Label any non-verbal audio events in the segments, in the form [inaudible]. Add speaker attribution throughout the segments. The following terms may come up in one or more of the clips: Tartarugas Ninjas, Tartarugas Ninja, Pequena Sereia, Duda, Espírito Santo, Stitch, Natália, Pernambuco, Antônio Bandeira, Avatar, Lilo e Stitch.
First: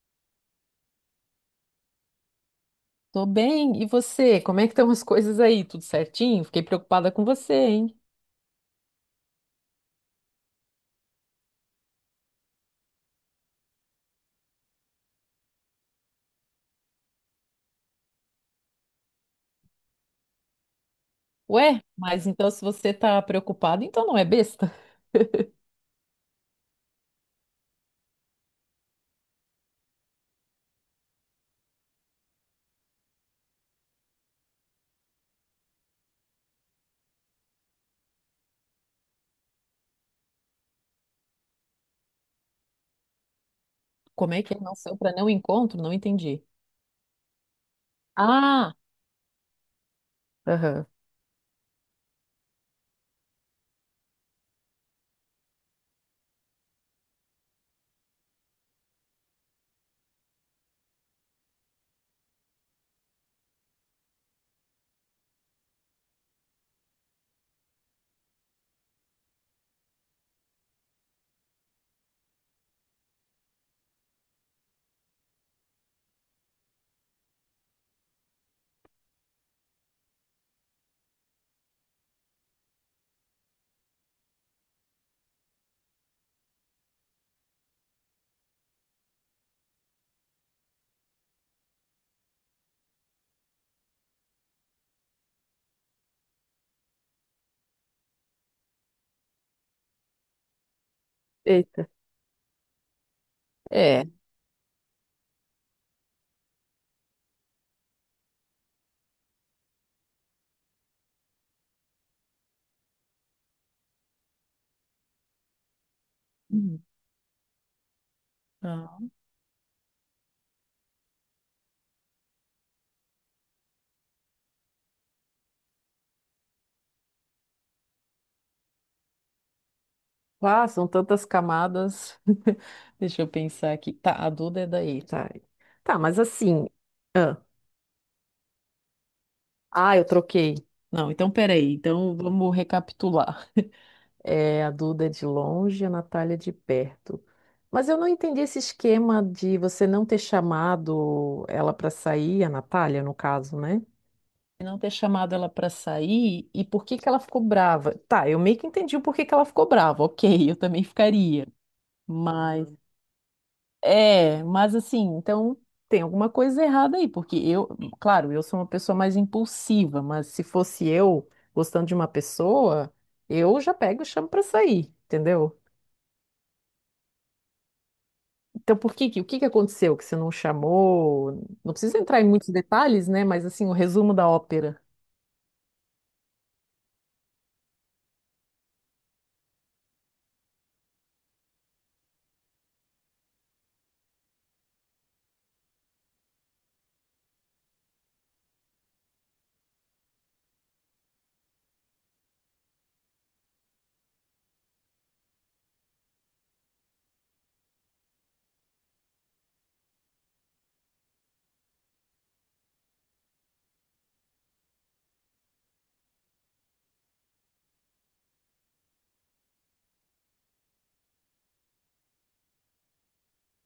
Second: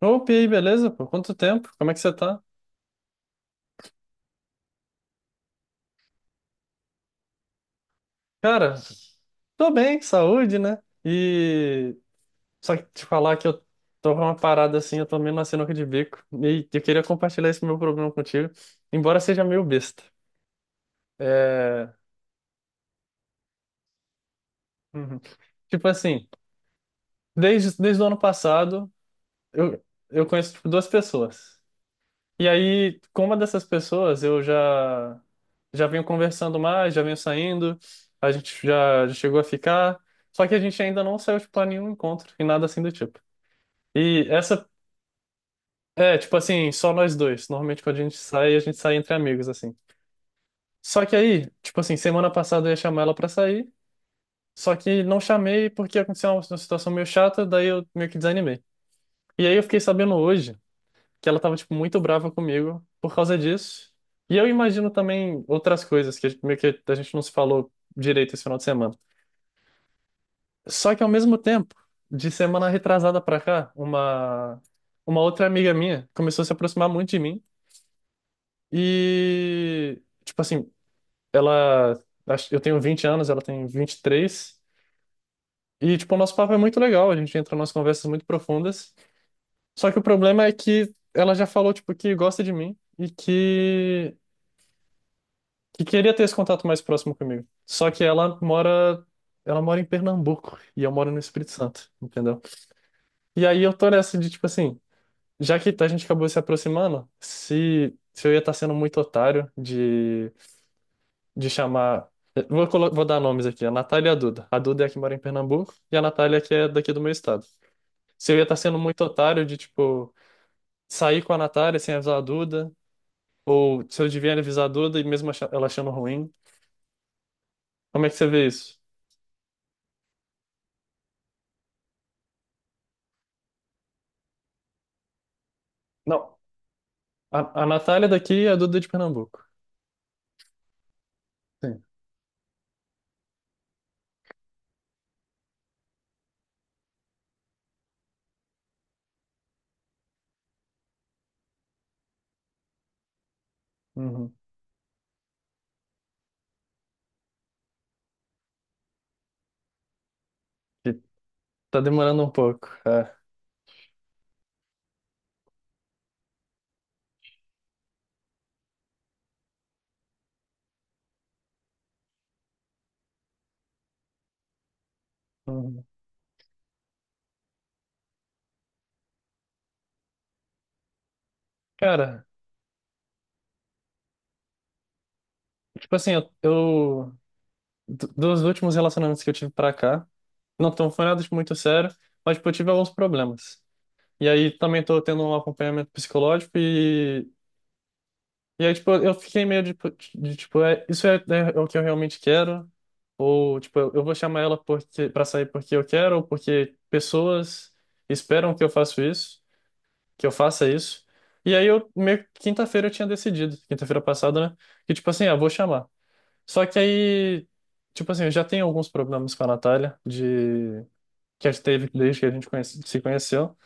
Speaker 1: Opa, e aí, beleza? Por quanto tempo? Como é que você tá?
Speaker 2: Tô bem, e você? Como é que estão as coisas aí? Tudo certinho? Fiquei preocupada com você, hein?
Speaker 1: Cara, tô bem, saúde, né? E só que te falar que eu tô com uma parada assim, eu tô meio na sinuca de bico. E eu queria compartilhar esse meu problema contigo, embora seja meio besta.
Speaker 2: Ué,
Speaker 1: É.
Speaker 2: mas então se você tá preocupado, então não é besta? [laughs]
Speaker 1: Uhum. Tipo assim, desde o ano passado, eu, eu conheço tipo, duas pessoas. E aí, com uma dessas pessoas, eu já venho conversando mais, já venho saindo, a gente já chegou a ficar, só que a gente ainda não saiu, tipo, a nenhum encontro e nada assim do tipo. E
Speaker 2: Como é que é
Speaker 1: essa
Speaker 2: não saiu para não encontro? Não
Speaker 1: É, tipo
Speaker 2: entendi.
Speaker 1: assim, só nós dois. Normalmente quando a
Speaker 2: Ah,
Speaker 1: gente sai entre amigos, assim.
Speaker 2: aham.
Speaker 1: Só que aí, tipo assim, semana passada eu ia chamar ela pra sair, só que não chamei porque aconteceu uma situação meio chata, daí eu meio que desanimei. E aí eu fiquei sabendo hoje, que ela tava, tipo, muito brava comigo por causa disso. E eu imagino também outras coisas que meio que a gente não se falou direito esse final de semana. Só que ao mesmo tempo, de semana retrasada pra cá, uma outra amiga minha começou a se aproximar muito de mim e tipo assim, ela eu tenho 20 anos, ela tem 23 e tipo o nosso papo é muito legal, a gente entra em umas conversas muito profundas. Só que o problema é que ela já falou tipo que gosta de mim e que queria ter esse contato mais próximo comigo. Só que ela mora em Pernambuco e eu moro no Espírito
Speaker 2: Eita.
Speaker 1: Santo, entendeu? E aí eu tô
Speaker 2: É.
Speaker 1: nessa de tipo assim, já que a gente acabou se aproximando, se eu ia estar sendo muito otário de chamar. Vou dar nomes aqui, a Natália e a Duda. A Duda é a que mora em Pernambuco e a Natália é que é
Speaker 2: Hum.
Speaker 1: daqui do meu estado. Se eu ia estar sendo
Speaker 2: Ah,
Speaker 1: muito otário de, tipo, sair com a Natália sem avisar a Duda, ou se eu devia avisar a Duda e mesmo ela achando ruim, como é que você vê isso?
Speaker 2: ah, são tantas camadas. [laughs] Deixa eu pensar aqui. Tá, a Duda é daí, tá? Tá, mas
Speaker 1: Não.
Speaker 2: assim. Ah,
Speaker 1: A Natália é daqui e a Duda é de Pernambuco.
Speaker 2: ah, eu troquei. Não, então peraí.
Speaker 1: Sim.
Speaker 2: Então vamos recapitular. É, a Duda é de longe, a Natália é de perto. Mas eu não entendi esse esquema de você não ter chamado ela para sair, a Natália, no caso, né?
Speaker 1: Uhum.
Speaker 2: Não ter chamado ela para sair e por que que ela ficou brava. Tá, eu meio que entendi o porquê que ela ficou brava. Ok, [laughs] eu também
Speaker 1: E
Speaker 2: ficaria.
Speaker 1: tá demorando um
Speaker 2: Mas,
Speaker 1: pouco.
Speaker 2: uhum.
Speaker 1: É.
Speaker 2: É, mas assim, então tem alguma coisa errada aí, porque claro, eu sou uma pessoa mais impulsiva, mas se fosse eu gostando de uma pessoa, eu já pego e chamo para sair, entendeu?
Speaker 1: Uhum.
Speaker 2: Então, o que que aconteceu que você não chamou? Não precisa entrar
Speaker 1: Cara,
Speaker 2: em muitos detalhes, né? Mas assim, o resumo da ópera.
Speaker 1: tipo assim, dos últimos relacionamentos que eu tive pra cá, não tão foi nada de muito sério, mas tipo, eu tive alguns problemas. E aí também tô tendo um acompanhamento psicológico e aí tipo, eu fiquei meio de tipo, isso é o que eu realmente quero ou tipo, eu vou chamar ela porque para sair porque eu quero ou porque pessoas esperam que eu faça isso. E aí eu meio que quinta-feira eu tinha decidido, quinta-feira passada, né? Que tipo assim, ah, vou chamar. Só que aí, tipo assim, eu já tenho alguns problemas com a Natália de que a gente teve desde que a gente se conheceu.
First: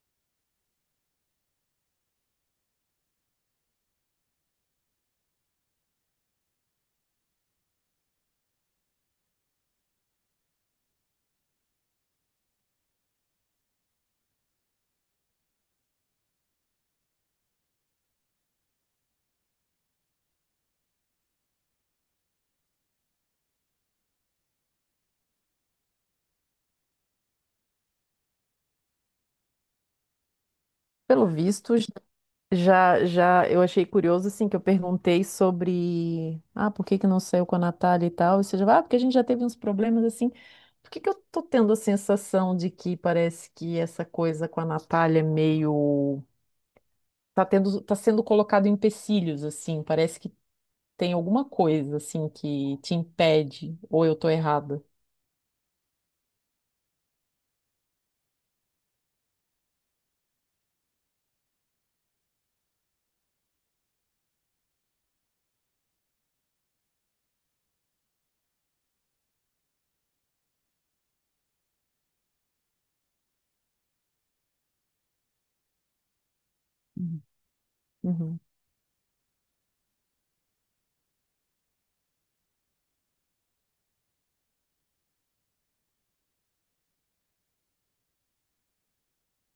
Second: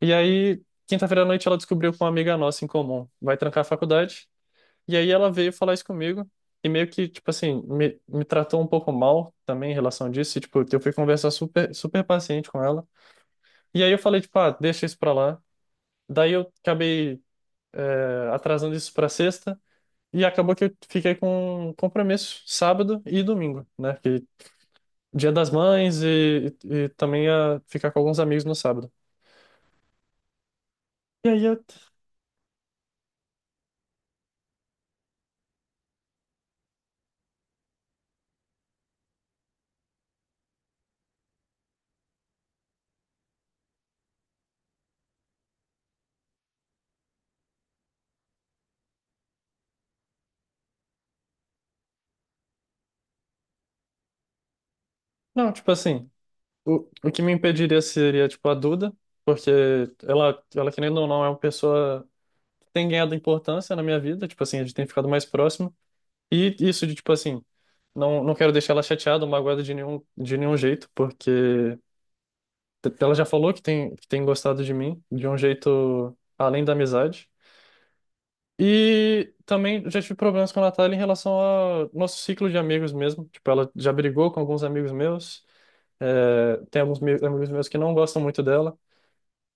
Speaker 1: E aí, quinta-feira à noite ela descobriu com uma amiga nossa em comum, vai trancar a faculdade. E aí ela veio falar isso comigo e meio que, tipo assim, me tratou um pouco mal também em relação disso. E, tipo, eu fui conversar super, super paciente com ela. E aí eu falei, tipo, ah, deixa isso pra lá. Daí eu acabei atrasando isso para sexta. E acabou que eu fiquei com compromisso sábado e domingo, né? Que Dia das Mães e também ia ficar com alguns amigos no sábado.
Speaker 2: Pelo
Speaker 1: E aí eu.
Speaker 2: visto, j- já, já eu achei curioso assim que eu perguntei sobre, ah, por que que não saiu com a Natália e tal? E você já, vai, ah, porque a gente já teve uns problemas assim. Por que que eu tô tendo a sensação de que parece que essa coisa com a Natália é meio tá tendo, tá sendo colocado em empecilhos assim, parece que tem alguma coisa assim que te impede ou eu tô errada.
Speaker 1: Não, tipo assim, o que me impediria seria, tipo, a Duda, porque ela, querendo ou não, é uma pessoa que tem ganhado importância na minha vida, tipo assim, a gente tem ficado mais próximo. E isso de, tipo assim, não quero deixar ela chateada ou magoada de nenhum jeito, porque ela já falou que tem gostado de mim de um jeito além da
Speaker 2: Uhum.
Speaker 1: amizade.
Speaker 2: Uhum.
Speaker 1: E também já tive problemas com a Natália em relação ao nosso ciclo de amigos mesmo. Tipo, ela já brigou com alguns amigos meus. É, tem alguns amigos meus que não gostam muito dela.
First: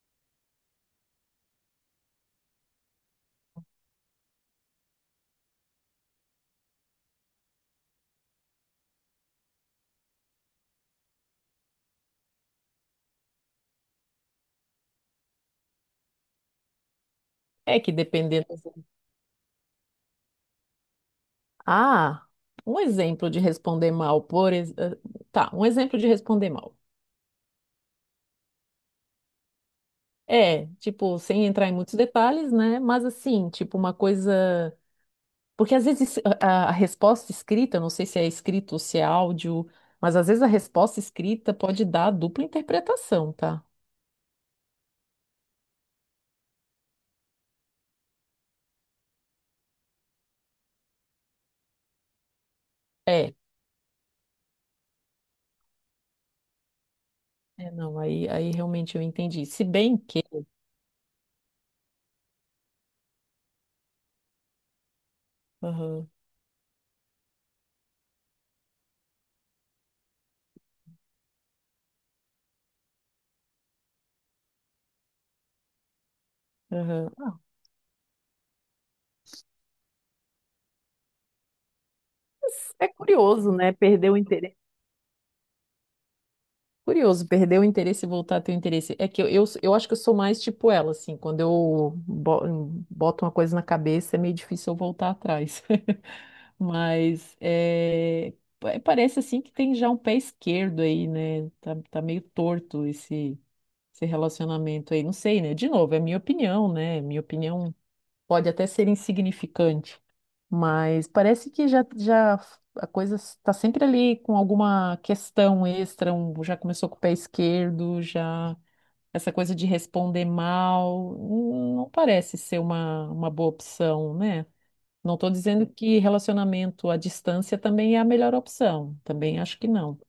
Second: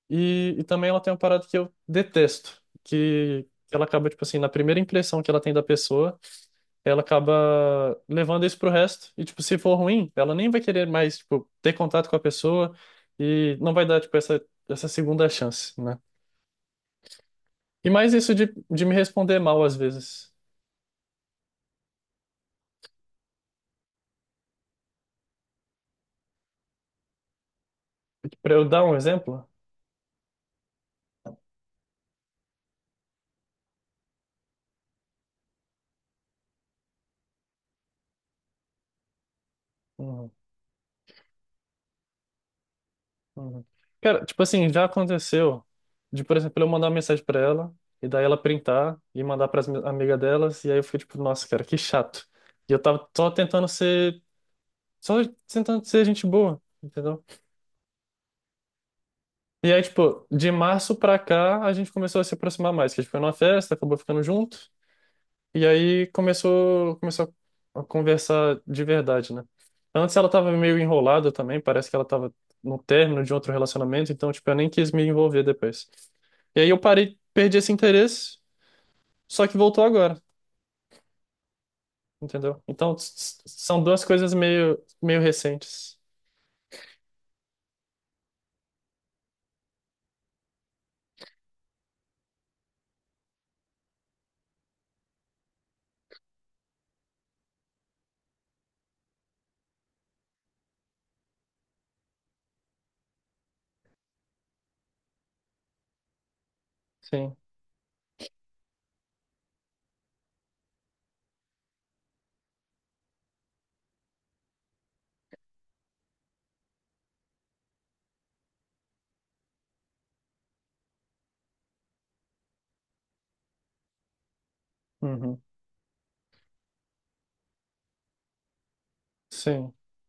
Speaker 1: E também ela tem uma parada que eu detesto, que ela acaba, tipo assim, na primeira impressão que ela tem da pessoa ela acaba levando isso pro resto. E, tipo, se for ruim, ela nem vai querer mais, tipo, ter contato com a pessoa e não vai dar, tipo, essa segunda chance, né?
Speaker 2: É
Speaker 1: E
Speaker 2: que
Speaker 1: mais isso
Speaker 2: dependendo.
Speaker 1: de me responder mal às vezes.
Speaker 2: Ah, um exemplo de responder mal, tá, um exemplo de responder mal.
Speaker 1: Pra eu dar um exemplo.
Speaker 2: É, tipo, sem entrar em muitos detalhes, né? Mas assim, tipo, uma coisa. Porque às vezes a resposta escrita, não sei se é escrito ou se é áudio, mas às
Speaker 1: Uhum.
Speaker 2: vezes a resposta escrita pode dar dupla interpretação, tá?
Speaker 1: Uhum. Cara, tipo assim, já aconteceu de, por exemplo, eu mandar uma mensagem pra ela e daí ela printar e mandar para as amigas delas e aí eu fico tipo, nossa, cara, que chato. E eu tava só
Speaker 2: É,
Speaker 1: tentando ser, só tentando ser gente boa, entendeu?
Speaker 2: é, não, aí, aí realmente eu entendi. Se
Speaker 1: E aí,
Speaker 2: bem que.
Speaker 1: tipo, de março pra cá a gente começou a se aproximar mais, que a gente foi numa festa, acabou ficando junto e aí
Speaker 2: Aham,
Speaker 1: começou a conversar de verdade, né? Antes ela tava meio enrolada também, parece que ela tava no término de outro relacionamento, então, tipo, eu nem quis me envolver depois. E aí eu parei,
Speaker 2: aham.
Speaker 1: perdi esse interesse, só que voltou agora, entendeu?
Speaker 2: Mas é
Speaker 1: Então
Speaker 2: curioso, né?
Speaker 1: são duas
Speaker 2: Perder o
Speaker 1: coisas
Speaker 2: interesse.
Speaker 1: meio, meio recentes.
Speaker 2: Curioso, perder o interesse e voltar a ter o interesse. É que eu acho que eu sou mais tipo ela, assim, quando boto uma coisa na cabeça é meio difícil eu voltar atrás. [laughs] Mas é, parece assim que tem já um pé esquerdo aí, né? Tá, tá meio torto esse relacionamento aí. Não sei, né? De novo, é minha opinião, né? Minha
Speaker 1: Sim.
Speaker 2: opinião pode até ser insignificante, mas parece que já a coisa está sempre ali com alguma questão extra, já começou com o pé esquerdo, já essa coisa de responder mal, não parece ser uma boa opção, né? Não estou
Speaker 1: Uhum.
Speaker 2: dizendo que relacionamento à distância também é a melhor opção, também acho que
Speaker 1: Sim.
Speaker 2: não.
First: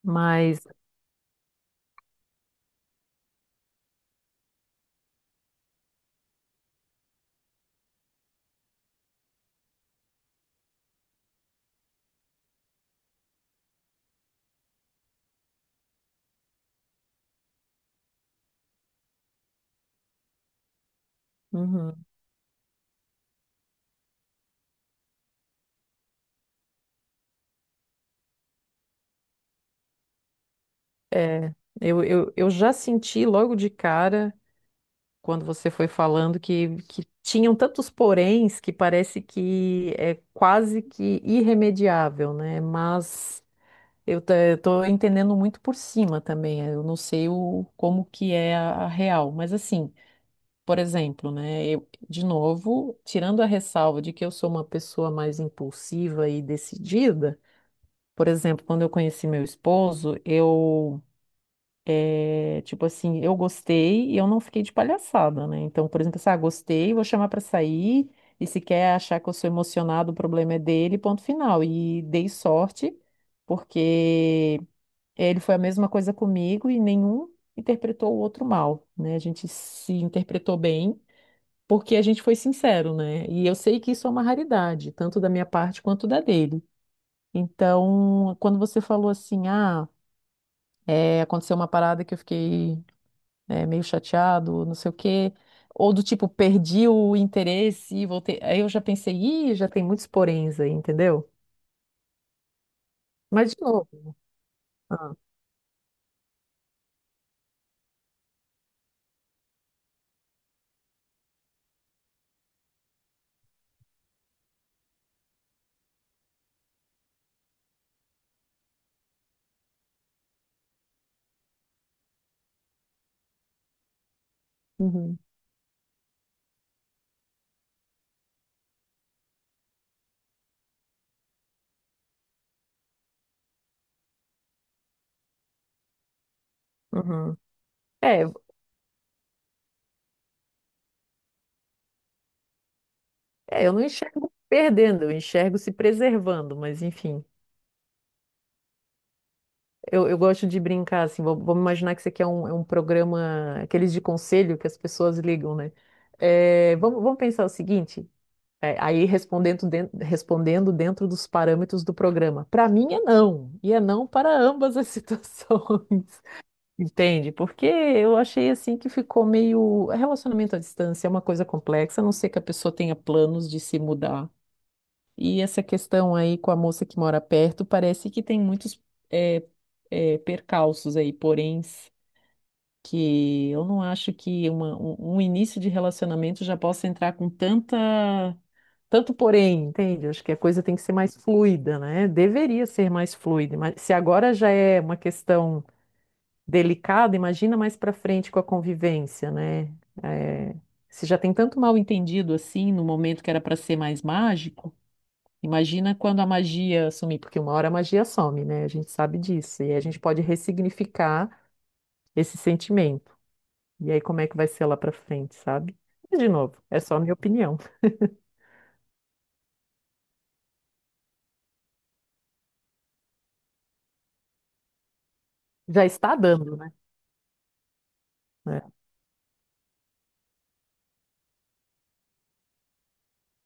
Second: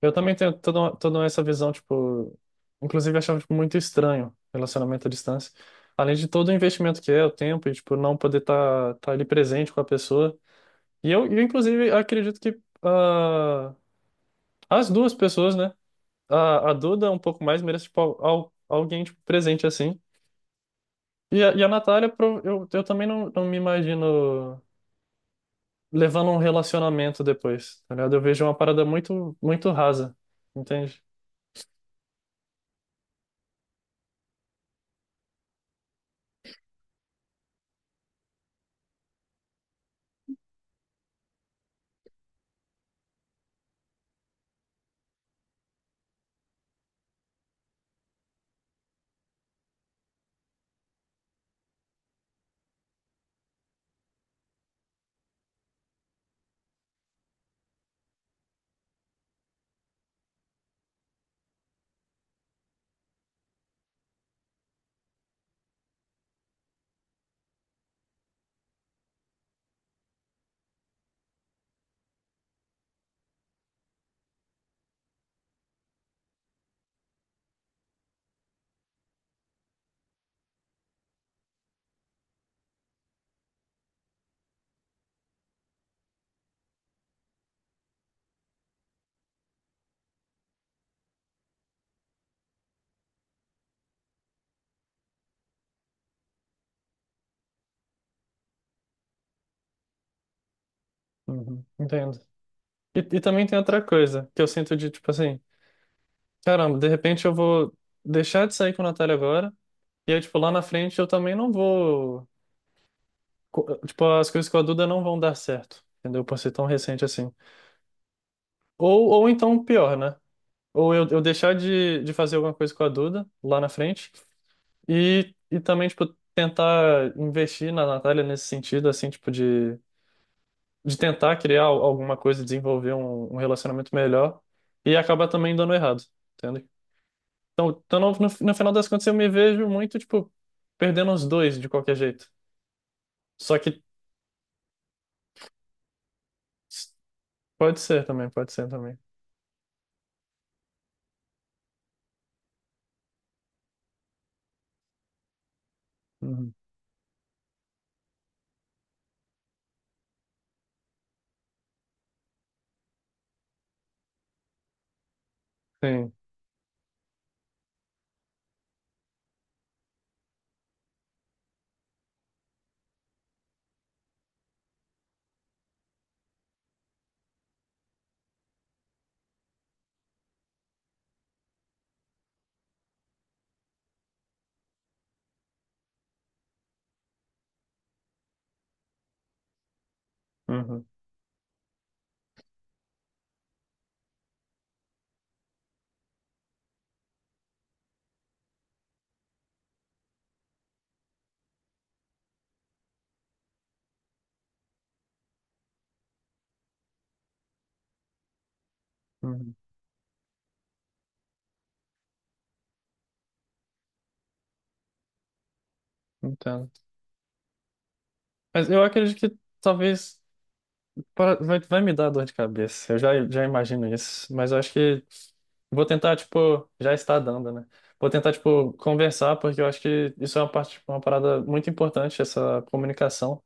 Speaker 1: Eu também tenho
Speaker 2: Mas
Speaker 1: toda essa visão, tipo, inclusive eu achava tipo, muito estranho relacionamento à distância. Além de todo o investimento que é, o tempo, e tipo, não poder tá ali presente com a pessoa. E eu inclusive, acredito que as duas pessoas, né? A Duda um pouco mais merece, tipo, alguém tipo, presente assim. E a
Speaker 2: uhum.
Speaker 1: Natália, eu também não me imagino levando um relacionamento depois, tá ligado? Eu vejo uma parada muito, muito rasa, entende?
Speaker 2: É, eu já senti logo de cara. Quando você foi falando que tinham tantos poréns que parece que é quase que irremediável, né? Mas eu estou entendendo muito por cima também. Eu não sei como que é a real, mas assim, por exemplo, né? Eu, de novo, tirando a ressalva de que eu sou uma pessoa mais impulsiva e decidida, por exemplo, quando eu conheci meu esposo, tipo assim, eu gostei e eu não fiquei de palhaçada, né? Então, por exemplo, assim, ah, gostei, vou chamar pra sair, e se quer achar que eu sou emocionado, o problema é dele, ponto final. E dei sorte, porque ele foi a mesma coisa comigo e nenhum interpretou o outro mal, né? A gente se interpretou bem, porque a gente foi sincero, né? E eu sei que isso é uma raridade, tanto da minha parte quanto da dele. Então, quando você falou assim, ah, é, aconteceu uma parada que eu fiquei né, meio chateado, não sei o quê. Ou do tipo, perdi o interesse e voltei. Aí eu já pensei, ih, já tem muitos poréns aí, entendeu?
Speaker 1: Uhum. Entendo. E também
Speaker 2: Mas
Speaker 1: tem
Speaker 2: de
Speaker 1: outra
Speaker 2: novo.
Speaker 1: coisa que eu sinto de, tipo
Speaker 2: Ah,
Speaker 1: assim, caramba, de repente eu vou deixar de sair com a Natália agora, e aí, tipo, lá na frente eu também não vou. Tipo, as coisas com a Duda não vão dar certo, entendeu? Por ser tão recente assim. Ou então pior, né? Ou eu deixar de fazer alguma coisa com a Duda lá na frente.
Speaker 2: uhum,
Speaker 1: E também, tipo, tentar investir na Natália nesse sentido, assim, tipo, de tentar criar alguma coisa, desenvolver um relacionamento melhor e acabar também dando errado, entende?
Speaker 2: uhum.
Speaker 1: Então no,
Speaker 2: É,
Speaker 1: no, no final das contas, eu me vejo muito, tipo, perdendo os dois de qualquer jeito. Só
Speaker 2: é, eu não
Speaker 1: que
Speaker 2: enxergo perdendo, eu enxergo se preservando, mas
Speaker 1: s-
Speaker 2: enfim.
Speaker 1: pode ser também, pode ser também.
Speaker 2: Eu gosto de brincar, assim, vamos imaginar que isso aqui é é um programa, aqueles de conselho que as pessoas ligam, né?
Speaker 1: Uhum.
Speaker 2: É, vamos pensar o seguinte, é, aí respondendo, respondendo dentro dos parâmetros do programa. Para mim é não, e é não para ambas as [laughs]
Speaker 1: Sim.
Speaker 2: situações, entende? Porque eu achei, assim, que ficou meio... Relacionamento à distância é uma coisa complexa, a não ser que a pessoa tenha planos de se mudar. E essa questão aí com a moça que mora perto, parece que tem muitos é, percalços aí, porém que eu não acho que um início de relacionamento já possa entrar com tanto porém, entende? Acho que a coisa tem que
Speaker 1: Uhum.
Speaker 2: ser mais fluida, né? Deveria ser mais fluida, mas se agora já é uma questão delicada, imagina mais para frente com a convivência, né? É, se já tem tanto mal entendido assim, no momento que era para ser mais mágico. Imagina quando a magia sumir, porque uma hora a magia some, né? A gente sabe
Speaker 1: Uhum.
Speaker 2: disso. E aí a gente pode ressignificar esse sentimento. E aí, como é que vai ser lá pra frente, sabe? Mas, de novo,
Speaker 1: Entendo.
Speaker 2: é só a minha opinião.
Speaker 1: Mas eu acredito que talvez. Vai me dar dor de cabeça, eu já imagino isso, mas eu acho que
Speaker 2: Já
Speaker 1: vou
Speaker 2: está
Speaker 1: tentar,
Speaker 2: dando,
Speaker 1: tipo,
Speaker 2: né?
Speaker 1: já está dando, né? Vou tentar,
Speaker 2: É.
Speaker 1: tipo, conversar, porque eu acho que isso é uma parte, tipo, uma parada muito importante, essa comunicação,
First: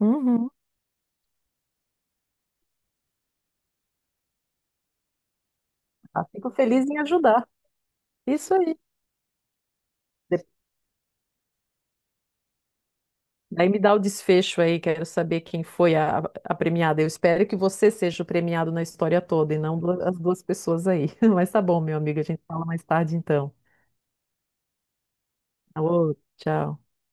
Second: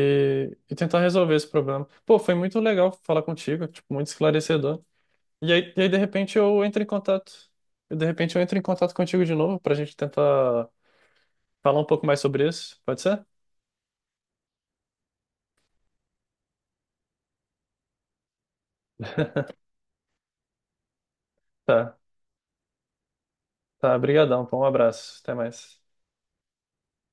Speaker 2: Uhum.
Speaker 1: e tentar resolver esse problema. Pô, foi muito legal falar contigo, tipo, muito esclarecedor. E aí, de
Speaker 2: Ah,
Speaker 1: repente,
Speaker 2: fico
Speaker 1: eu entro em
Speaker 2: feliz em
Speaker 1: contato,
Speaker 2: ajudar.
Speaker 1: e de repente eu
Speaker 2: Isso
Speaker 1: entro em
Speaker 2: aí.
Speaker 1: contato contigo de novo, pra gente
Speaker 2: De-
Speaker 1: tentar falar um pouco mais sobre isso, pode ser?
Speaker 2: Daí me dá o desfecho aí, quero saber quem foi a premiada. Eu espero que você seja o premiado na história toda e não as duas pessoas aí. [laughs] Mas tá bom, meu
Speaker 1: Tá,
Speaker 2: amigo, a gente fala mais tarde então.
Speaker 1: tá, brigadão, pô, um abraço, até mais.
Speaker 2: Alô, tchau.